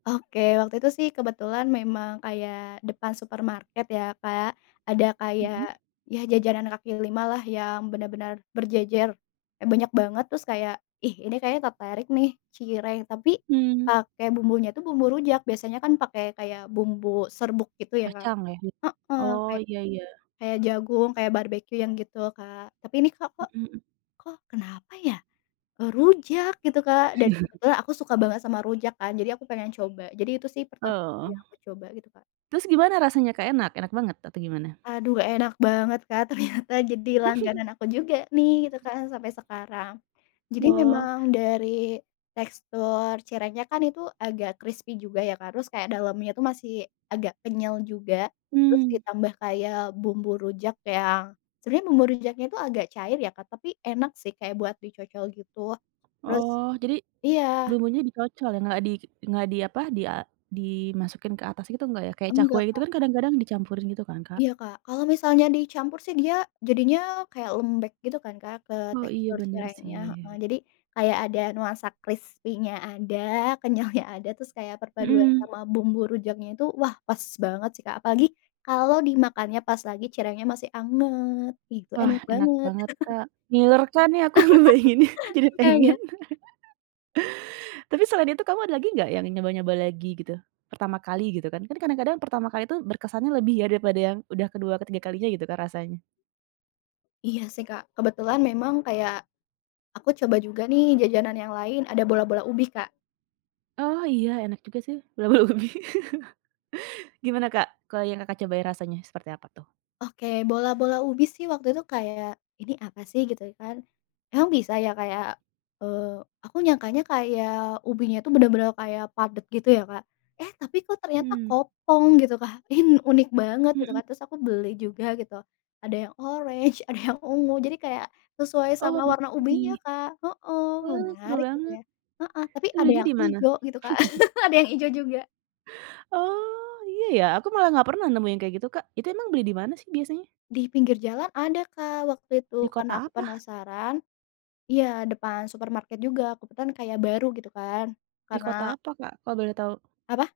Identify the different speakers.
Speaker 1: Oke, waktu itu sih kebetulan memang kayak depan supermarket ya, Kak, ada
Speaker 2: Mhm.
Speaker 1: kayak ya jajanan kaki lima lah, yang benar-benar berjejer. Kayak banyak banget, terus kayak, "Ih, ini kayaknya tertarik nih, cireng, tapi
Speaker 2: Hmm.
Speaker 1: pakai bumbunya itu bumbu rujak". Biasanya kan pakai kayak bumbu serbuk gitu ya, kan,
Speaker 2: Kacang, ya?
Speaker 1: heeh.
Speaker 2: Oh,
Speaker 1: Kayak
Speaker 2: iya iya.
Speaker 1: kayak jagung, kayak barbekyu, yang gitu, Kak. Tapi ini, Kak, kok
Speaker 2: Mhm hmm.
Speaker 1: kok kenapa ya, eee, rujak, gitu, Kak, dan kebetulan aku suka banget sama rujak kan, jadi aku pengen coba. Jadi itu sih pertama
Speaker 2: Oh.
Speaker 1: kali aku coba, gitu, Kak.
Speaker 2: Terus gimana rasanya, Kak? Enak? Enak banget atau gimana?
Speaker 1: Aduh, enak banget, Kak, ternyata, jadi langganan aku juga nih, gitu kan, sampai sekarang. Jadi
Speaker 2: Wow.
Speaker 1: memang dari tekstur cirengnya kan itu agak krispi juga ya, Kak, terus kayak dalamnya itu masih agak kenyal juga, terus
Speaker 2: Mmm.
Speaker 1: ditambah kayak bumbu rujak yang sebenarnya bumbu rujaknya itu agak cair ya, Kak, tapi enak sih kayak buat dicocol, gitu. Terus
Speaker 2: Oh, jadi,
Speaker 1: iya.
Speaker 2: bumbunya dicocol, ya? Nggak di nggak di apa, di a dimasukin ke atas gitu nggak, ya? Kayak cakwe
Speaker 1: Enggak,
Speaker 2: gitu
Speaker 1: Kak.
Speaker 2: kan kadang-kadang dicampurin, gitu kan, Kak?
Speaker 1: Iya, Kak. Kalau misalnya dicampur sih, dia jadinya kayak lembek, gitu kan, Kak, ke
Speaker 2: Oh, iya,
Speaker 1: tekstur
Speaker 2: bener,
Speaker 1: cirengnya, heeh.
Speaker 2: sih.
Speaker 1: Jadi, kayak ada nuansa krispinya ada, kenyalnya ada, terus kayak perpaduan
Speaker 2: Mhm.
Speaker 1: sama bumbu rujaknya itu, wah, pas banget sih, Kak. Apalagi kalau dimakannya pas lagi cirengnya masih anget, ih, itu
Speaker 2: Wah,
Speaker 1: enak
Speaker 2: enak
Speaker 1: banget.
Speaker 2: banget, Kak. Ngiler
Speaker 1: I
Speaker 2: kan nih aku ngebayanginnya, jadi
Speaker 1: Oh, ya ya?
Speaker 2: pengin. Tapi selain itu kamu ada lagi nggak yang nyoba-nyoba lagi, gitu? Pertama kali, gitu kan. Kan kadang-kadang pertama kali itu berkesannya lebih ya, daripada yang udah ke-2, ke-3 kalinya, gitu kan, rasanya.
Speaker 1: Iya sih, Kak. Kebetulan memang kayak aku coba juga nih jajanan yang lain, ada bola-bola ubi, Kak.
Speaker 2: Oh, iya, enak juga sih, bola-bola ubi. Gimana, Kak, ke yang Kakak coba, rasanya seperti apa tuh?
Speaker 1: Oke, bola-bola ubi sih waktu itu kayak, "Ini apa sih?", gitu kan. Emang bisa ya kayak, eee, aku nyangkanya kayak ubinya itu bener-bener kayak padat, gitu ya, Kak. Eh, tapi kok ternyata
Speaker 2: Hmm.
Speaker 1: kopong, gitu, Kak. Ini unik banget, gitu kan.
Speaker 2: Mhm.
Speaker 1: Terus aku beli juga gitu, ada yang oranye, ada yang ungu, jadi kayak sesuai
Speaker 2: Oh,
Speaker 1: sama warna ubinya,
Speaker 2: warna-warni.
Speaker 1: Kak, heeh.
Speaker 2: Oh, seru
Speaker 1: Menarik, gitu
Speaker 2: banget.
Speaker 1: ya, heeh. Tapi
Speaker 2: Itu
Speaker 1: ada
Speaker 2: belinya
Speaker 1: yang
Speaker 2: di mana?
Speaker 1: hijau, gitu, Kak. Ada yang hijau juga.
Speaker 2: Oh, iya ya. Aku malah nggak pernah nemuin kayak gitu, Kak. Itu emang beli di mana sih biasanya?
Speaker 1: Di pinggir jalan ada, Kak, waktu itu.
Speaker 2: Di
Speaker 1: Karena aku
Speaker 2: kota apa?
Speaker 1: penasaran iya, depan supermarket juga. Kebetulan kayak baru, gitu kan.
Speaker 2: Di kota
Speaker 1: Karena
Speaker 2: apa, Kak? Kalau boleh tahu?
Speaker 1: Apa?